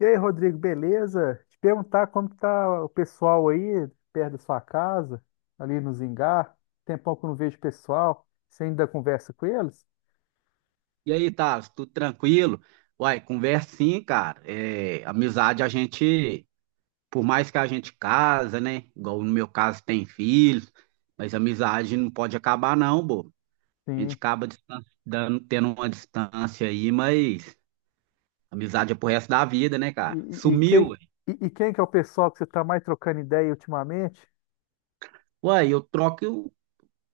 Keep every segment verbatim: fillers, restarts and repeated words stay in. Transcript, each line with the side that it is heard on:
left: E aí, Rodrigo, beleza? Te perguntar como que tá o pessoal aí, perto da sua casa, ali no Zingá. Tempão que eu não vejo o pessoal. Você ainda conversa com eles?
right: E aí, tá, tudo tranquilo? Uai, conversa sim, cara. É, amizade a gente, por mais que a gente casa, né? Igual no meu caso tem filhos, mas amizade não pode acabar não, pô. A gente
left: Sim.
right: acaba distan- dando, tendo uma distância aí, mas amizade é pro resto da vida, né, cara?
left: E, e- e
right: Sumiu,
left: quem,
right: ué.
left: e, e quem que é o pessoal que você está mais trocando ideia ultimamente?
right: Uai, eu troco, eu,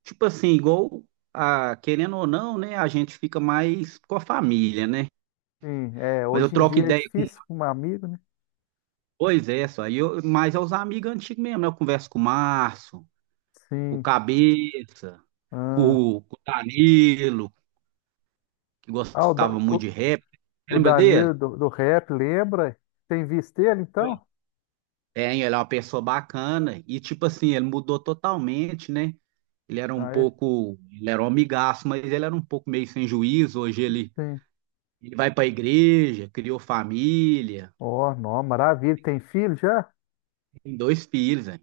right: tipo assim, igual, a, querendo ou não, né? A gente fica mais com a família, né?
left: Sim, é,
right: Mas eu
left: hoje em
right: troco
left: dia é
right: ideia.
left: difícil com um amigo, né?
right: Pois é, só. E eu, mas é os amigos antigos mesmo, né? Eu converso com o Márcio, com o
left: Sim.
right: Cabeça, com,
left: Ah,
right: o com o Danilo, que
left: Ah, o, Da-
right: gostava muito
left: o,
right: de rap.
left: o
right: Lembra dele?
left: Danilo do, do rap, lembra? Tem visto ele,
right: Oi.
left: então?
right: É, ele é uma pessoa bacana. E, tipo assim, ele mudou totalmente, né? Ele era um
left: Ah, é?
right: pouco. Ele era um amigaço, mas ele era um pouco meio sem juízo. Hoje ele,
left: Sim.
right: ele vai pra igreja, criou família,
left: Ó, nó, maravilha. Tem filho já?
right: tem dois filhos, né?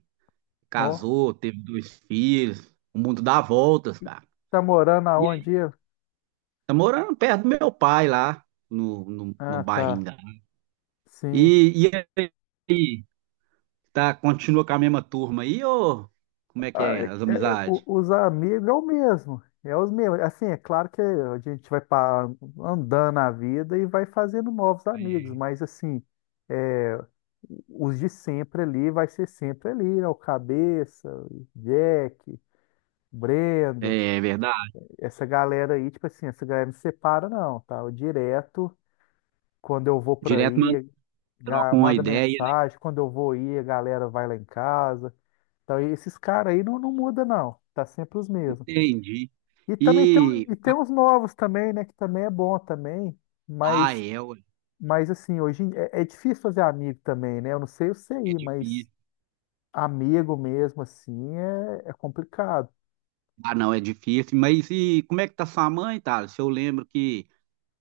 left: Ó,
right: Casou, teve dois filhos. O mundo dá voltas, cara.
left: tá morando aonde?
right: Tá morando perto do meu pai lá, no, no, no
left: Ah,
right: bairro
left: tá.
right: Ingá.
left: Sim.
right: E, e aí, tá, continua com a mesma turma aí, ou como é que
left: Ah,
right: é
left: é-
right: as
left: é- é, o-
right: amizades?
left: os amigos é o mesmo. É os mesmos. Assim, é claro que a gente vai pa- andando a vida e vai fazendo novos amigos, mas assim, é, os de sempre ali vai ser sempre ali, né? O Cabeça, o Jack, Brendo,
right: É, é verdade.
left: essa galera aí, tipo assim, essa galera não separa não, tá? Eu direto, quando eu vou pra
right: Direto, mano,
left: aí, ga-
right: troca uma
left: manda
right: ideia, né?
left: mensagem, quando eu vou ir, a galera vai lá em casa. Então, e esses caras aí não, não muda, não. Tá sempre os mesmos.
right: Entendi.
left: E também tem, um-
right: E,
left: e tem uns novos também, né? Que também é bom também.
right: ah,
left: Mas,
right: é, ué,
left: mas assim, hoje em- é, é difícil fazer amigo também, né? Eu não sei o
right: é
left: C I, mas
right: difícil.
left: amigo mesmo, assim, é, é complicado.
right: Ah, não, é difícil. Mas e como é que tá sua mãe, tá? Se eu lembro que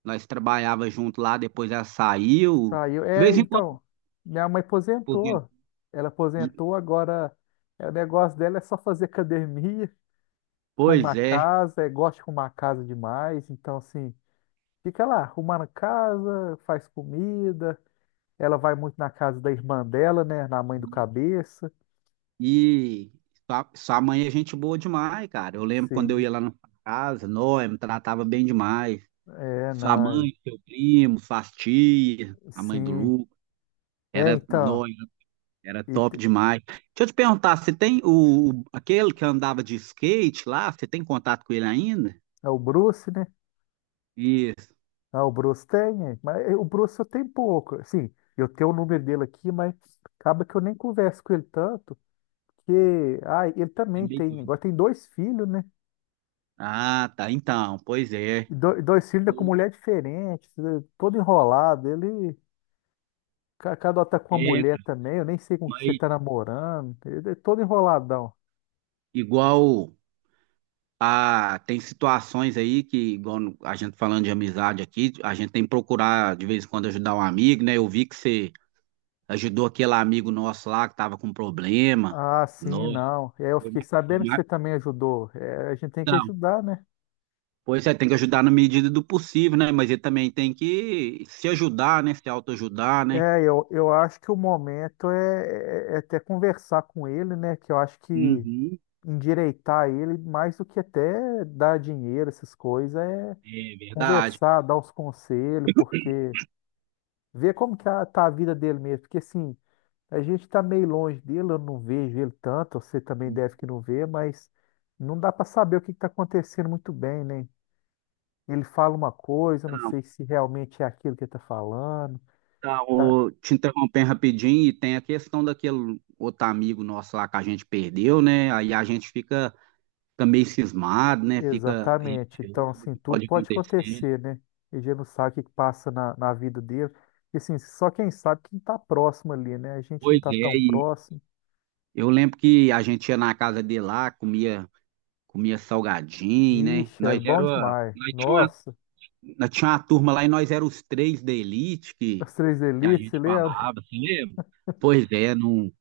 right: nós trabalhava junto lá, depois ela saiu.
left: Saiu.
right: De
left: É,
right: vez em quando,
left: então, minha mãe
right: por
left: aposentou.
right: exemplo.
left: Ela aposentou, agora é, o negócio dela é só fazer academia,
right: Pois
left: arrumar
right: é.
left: casa, é, gosta de arrumar casa demais. Então, assim, fica lá, arrumando casa, faz comida. Ela vai muito na casa da irmã dela, né? Na mãe do cabeça.
right: E sua, sua mãe é gente boa demais, cara. Eu lembro quando eu
left: Sim.
right: ia lá na sua casa, Noé me tratava bem demais.
left: É,
right: Sua
left: não, é,
right: mãe, seu primo, sua tia, a mãe do
left: sim.
right: Lu,
left: É,
right: era
left: então,
right: Noé, era
left: e
right: top
left: te-
right: demais. Deixa eu te perguntar, você tem o, o- aquele que andava de skate lá, você tem contato com ele ainda?
left: é o Bruce, né?
right: Isso,
left: Ah, o Bruce tem, é, mas é, o Bruce eu tenho pouco. Assim, eu tenho o número dele aqui, mas acaba que eu nem converso com ele tanto, porque, ah, ele
right: é
left: também
right: meio
left: tem,
right: doido.
left: agora tem dois filhos, né?
right: Ah, tá, então, pois é.
left: E do- dois filhos né, com mulher diferente, né, todo enrolado. Ele, ca- cada hora tá com uma
right: É,
left: mulher também, eu nem sei com que você
right: mas
left: tá namorando, ele é todo enroladão.
right: igual. Ah, tem situações aí que, igual no- a gente falando de amizade aqui, a gente tem que procurar de vez em quando ajudar um amigo, né? Eu vi que você ajudou aquele amigo nosso lá que tava com problema.
left: Ah, sim,
right: Nossa,
left: não. É, eu
right: foi uma
left: fiquei
right: foi
left: sabendo que você
right: uma-
left: também ajudou. É, a gente tem que
right: Então,
left: ajudar, né?
right: pois é, tem que ajudar na medida do possível, né? Mas ele também tem que se ajudar, né? Se autoajudar, né?
left: É, eu, eu acho que o momento é, é- é até conversar com ele, né? Que eu acho que
right: Uhum,
left: endireitar ele, mais do que até dar dinheiro, essas coisas, é
right: é verdade.
left: conversar, dar uns conselhos, porque ver como que a- tá a vida dele mesmo. Porque assim, a gente tá meio longe dele, eu não vejo ele tanto, você também deve que não vê, mas não dá para saber o que que tá acontecendo muito bem, né? Ele fala uma coisa, não
right: Então,
left: sei se realmente é aquilo que ele está falando.
right: então,
left: Tá?
right: ô, te interrompendo rapidinho, e tem a questão daquele outro amigo nosso lá que a gente perdeu, né? Aí a gente fica fica meio cismado, né? Fica
left: Exatamente. Então,
right: receoso do
left: assim,
right: que
left: tudo
right: pode
left: pode
right: acontecer.
left: acontecer, né? A gente não sabe o que que passa na, na vida dele. E, assim, só quem sabe quem está próximo ali, né? A gente não
right: Pois
left: está tão
right: é, e
left: próximo.
right: eu lembro que a gente ia na casa dele lá, comia, comia salgadinho, né?
left: Ixi, era
right: Nós
left: bom
right: era,
left: demais.
right: nós tinha uma,
left: Nossa,
right: nós tinha uma turma lá e nós éramos os três da elite que,
left: as três
right: que a
left: elites, você
right: gente
left: lembra?
right: falava, assim, lembra? Pois é, não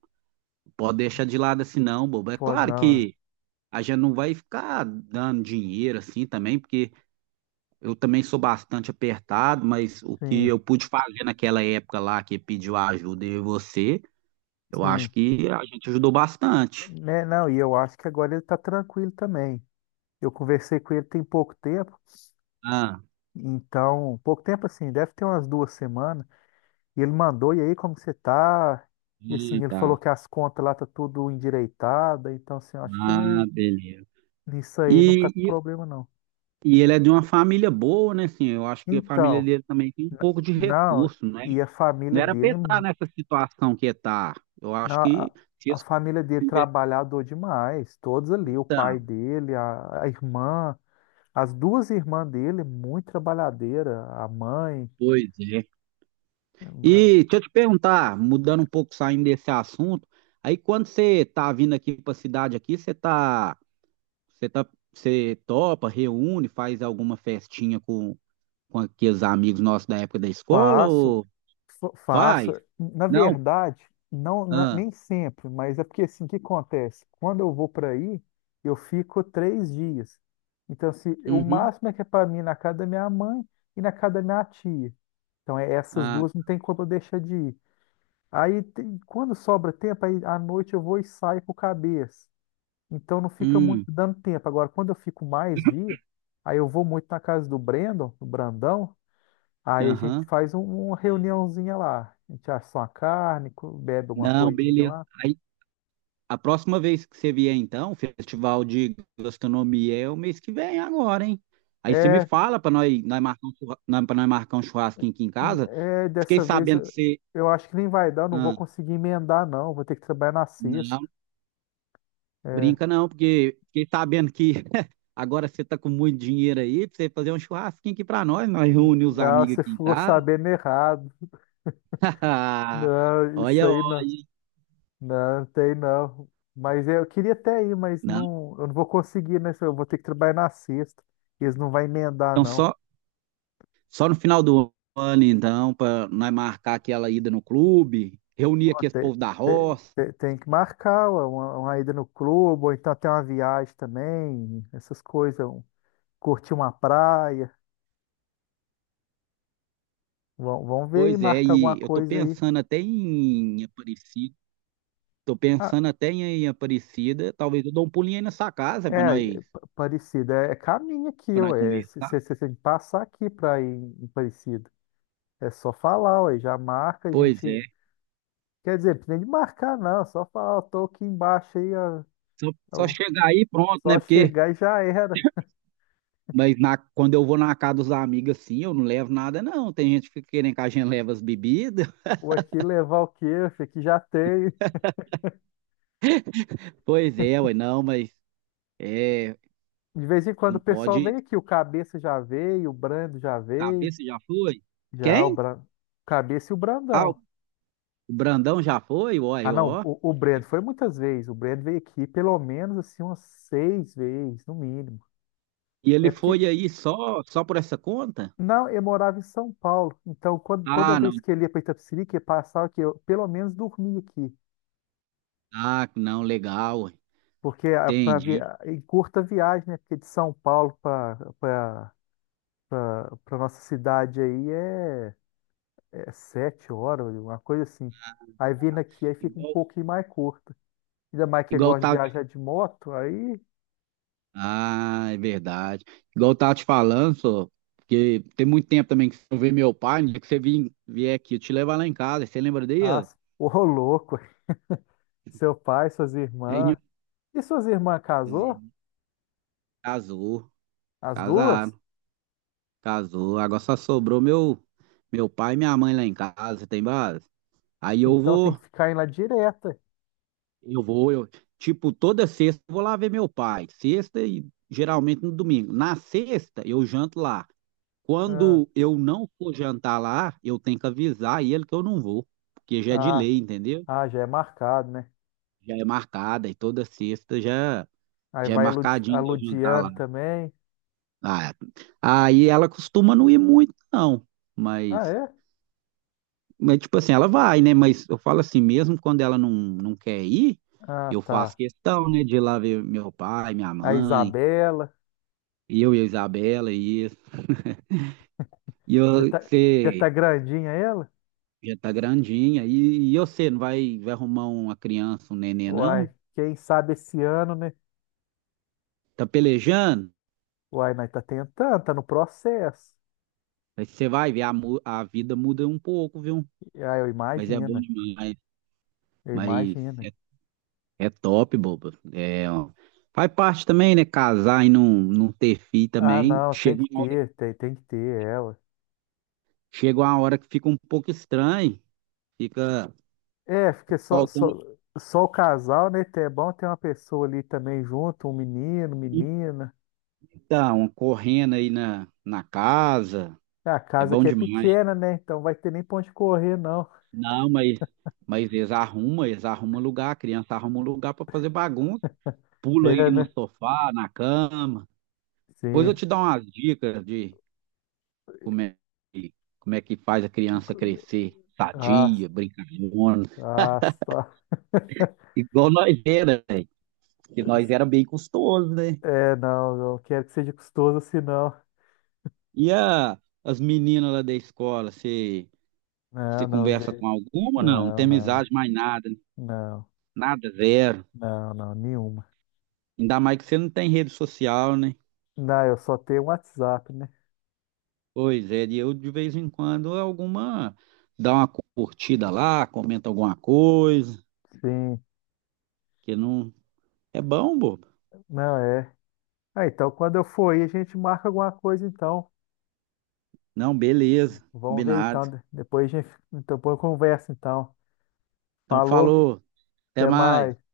right: pode deixar de lado assim não, bobo. É
left: Pô,
right: claro
left: não.
right: que a gente não vai ficar dando dinheiro assim também, porque eu também sou bastante apertado, mas o que
left: Sim,
right: eu pude fazer naquela época lá que pediu ajuda e você, eu acho
left: sim.
right: que a gente ajudou bastante.
left: Né, não, e eu acho que agora ele tá tranquilo também. Eu conversei com ele tem pouco tempo,
right: Ah,
left: então, pouco tempo assim, deve ter umas duas semanas. E ele mandou, e aí, como que você tá? E
right: sim,
left: assim, ele falou
right: tá.
left: que as contas lá tá tudo endireitada, então assim, eu acho que
right: Ah,
left: não,
right: beleza.
left: nisso aí não tá
right: E,
left: com
right: e,
left: problema não.
right: e ele é de uma família boa, né? Assim, eu acho que a família
left: Então,
right: dele também tem um
left: n-
right: pouco de
left: não,
right: recurso, né?
left: e a família
right: Não era
left: dele,
right: pensar nessa situação que tá. Eu acho
left: na-
right: que se
left: a, a
right: eles
left: família dele trabalhador demais, todos ali, o pai
right: conversaram,
left: dele, a, a irmã, as duas irmãs dele, muito trabalhadeira, a mãe.
right: pois é. E deixa eu te perguntar, mudando um pouco, saindo desse assunto, aí quando você tá vindo aqui pra cidade aqui, você tá, você tá, você topa, reúne, faz alguma festinha com, com aqueles amigos nossos da época da escola
left: Faço,
right: ou
left: fa-
right: faz?
left: faço. Na
right: Não?
left: verdade, não, na-
right: Ah,
left: nem sempre, mas é porque assim, o que acontece? Quando eu vou para aí, eu fico três dias. Então, assim, o
right: uhum,
left: máximo é que é para mim na casa da minha mãe e na casa da minha tia. Então, é, essas
right: ah,
left: duas não tem como eu deixar de ir. Aí, tem- quando sobra tempo, aí à noite eu vou e saio com o cabeça. Então, não fica muito
right: hum,
left: dando tempo. Agora, quando eu fico mais dia, aí eu vou muito na casa do Brandon, do Brandão. Aí a gente
right: aham.
left: faz um- uma reuniãozinha lá. A gente assa uma carne, co- bebe alguma
right: Não,
left: coisinha
right: beleza.
left: lá.
right: A próxima vez que você vier, então, o Festival de Gastronomia é o mês que vem agora, hein? Aí você me
left: É,
right: fala para nós, nós marcar um churra- nós- pra nós marcar um churrasquinho aqui em casa.
left: é
right: Fiquei
left: dessa vez
right: sabendo que
left: eu
right: você.
left: eu acho que nem vai dar, não vou
right: Ah,
left: conseguir emendar, não. Vou ter que trabalhar na sexta.
right: não,
left: É,
right: brinca não, porque fiquei sabendo que agora você tá com muito dinheiro aí pra você fazer um churrasquinho aqui pra nós. Nós
left: n-
right: reunimos os
left: não,
right: amigos
left: você
right: aqui em
left: ficou
right: casa.
left: sabendo errado. Não, isso
right: Olha,
left: aí não.
right: olha.
left: Não, não tem não. Mas é, eu queria até ir, mas
right: Não,
left: não, eu não vou conseguir, né? Eu vou ter que trabalhar na sexta. Eles não vão emendar,
right: então
left: não.
right: só, só no final do ano, então, para nós marcar aquela ida no clube, reunir aqui esse
left: Tem,
right: povo da
left: tem,
right: roça.
left: tem- tem que marcar uma, uma ida no clube, ou então tem uma viagem também, essas coisas, um- curtir uma praia. Vão, vão ver e
right: Pois é,
left: marcar alguma
right: e eu tô
left: coisa aí.
right: pensando até em Aparecida. Tô
left: Ah,
right: pensando até em em Aparecida. Talvez eu dou um pulinho aí na sua casa para
left: é,
right: nós,
left: é pa- Parecida, é, é caminho aqui,
right: para nós
left: ué.
right: conversar.
left: Você tem que passar aqui para ir em Parecida. É só falar, ué, já marca, a
right: Pois
left: gente.
right: é.
left: Quer dizer, não precisa nem de marcar, não, é só falar, ó, tô aqui embaixo aí, ó,
right: Só, só
left: ó,
right: chegar aí e pronto, né?
left: só
right: Porque
left: chegar e já era.
right: mas na, quando eu vou na casa dos amigos assim, eu não levo nada não. Tem gente que fica querendo que a gente leve as bebidas.
left: Ou aqui levar o quê? Aqui já tem.
right: Pois é, ué, não, mas é,
left: De vez em quando
right: não
left: o pessoal
right: pode
left: vem aqui, o Cabeça já veio, o Brando já veio,
right: saber se já foi.
left: já o
right: Quem?
left: Bra... Cabeça e o
right: Ah, o
left: Brandão.
right: Brandão já foi, uai,
left: Ah, não,
right: ó.
left: o, o Brando foi muitas vezes, o Brando veio aqui pelo menos assim umas seis vezes, no mínimo.
right: E ele
left: É porque,
right: foi aí só só por essa conta?
left: não, eu morava em São Paulo, então quando, toda
right: Ah, não.
left: vez que ele ia para Itapecerica, ele passava aqui, eu pelo menos dormia aqui,
right: Ah, não, legal,
left: porque para vi...
right: entendi.
left: ah, em curta viagem, né, porque de São Paulo para para nossa cidade aí é é sete horas, uma coisa assim. Aí vindo aqui, aí fica um
right: Igual,
left: pouquinho mais curta. Ainda mais que
right: igual
left: gosta de
right: tá,
left: viajar de moto, aí,
right: ah, é verdade. Igual eu tava te falando, só, porque tem muito tempo também que você não vê meu pai, no que você vim, vier aqui, eu te levar lá em casa, você lembra
left: ah,
right: dele?
left: ô louco, seu pai, suas
right: Aí,
left: irmãs. E suas irmãs casou?
right: Casou,
left: As duas?
right: casaram, casou. Agora só sobrou meu, meu pai e minha mãe lá em casa, tem base? Aí eu
left: Então tem
right: vou,
left: que ficar indo lá direta.
right: eu vou, eu, tipo, toda sexta eu vou lá ver meu pai, sexta e geralmente no domingo. Na sexta eu janto lá.
left: Ah,
right: Quando eu não for jantar lá, eu tenho que avisar ele que eu não vou, porque já é de
left: ah,
right: lei, entendeu?
left: ah, Já é marcado, né?
right: Já é marcada e toda sexta já,
left: Aí
right: já é
left: vai a, Ludi, a
right: marcadinho de eu jantar lá.
left: Ludiane também.
right: Ah, aí ela costuma não ir muito, não,
left: Ah,
right: mas,
left: é?
right: mas tipo assim, ela vai, né? Mas eu falo assim, mesmo quando ela não, não quer ir,
left: Ah,
right: eu faço
left: tá.
right: questão, né, de ir lá ver meu pai, minha
left: A
right: mãe,
left: Isabela.
right: eu e a Isabela e isso. E
left: Já
right: eu,
left: tá, já tá
right: você,
left: grandinha ela?
right: já tá grandinha. E, e você não vai, vai arrumar uma criança, um neném, não?
left: Uai, quem sabe esse ano, né?
right: Tá pelejando?
left: Uai, nós tá tentando, tá no processo.
right: Aí você vai ver, a, mu- a vida muda um pouco, viu?
left: Ah, eu
right: Mas é bom
left: imagino,
right: demais.
left: eu
right: Mas
left: imagino.
right: é, é top, boba. É, ó. Faz parte também, né? Casar e não, não ter filho
left: Ah,
right: também.
left: não, tem
right: Chega
left: que
right: uma hora,
left: ter, tem, tem que ter ela.
right: chega uma hora que fica um pouco estranho. Fica
left: É, porque só,
right: faltando
left: só, só o casal, né? É bom ter uma pessoa ali também junto, um menino, menina.
right: então, correndo aí na, na casa.
left: É a
right: É
left: casa
right: bom
left: que é
right: demais.
left: pequena, né? Então vai ter nem pra onde correr, não.
right: Não, mas, mas eles arrumam, eles arrumam lugar, a criança arruma um lugar para fazer bagunça, pula
left: É,
right: aí no
left: né?
right: sofá, na cama. Depois eu
left: Sim.
right: te dou umas dicas de como é, que- como é que faz a criança crescer
left: Ah,
right: sadia, brincalhona,
left: ah, tá.
right: igual nós era, velho, porque nós era bem custoso, né?
left: É, não, não quero que seja custoso assim, não.
right: E a, as meninas lá da escola, você
left: Não,
right: você
left: não,
right: conversa
left: vê.
right: com alguma? Não, não
left: Não,
right: tem
left: não,
right: amizade mais nada,
left: não,
right: nada zero.
left: não, não, Nenhuma.
right: Ainda mais que você não tem rede social, né?
left: Não, eu só tenho um WhatsApp, né?
right: Pois é, e eu de vez em quando alguma dá uma curtida lá, comenta alguma coisa,
left: Sim.
right: que não é bom, bobo.
left: Não, é. Ah, então quando eu for aí, a gente marca alguma coisa, então.
right: Não, beleza,
left: Vamos ver, então.
right: combinado.
left: de- Depois a gente, então, depois conversa, então.
right: Então
left: Falou, hein?
right: falou, até
left: Até
right: mais.
left: mais.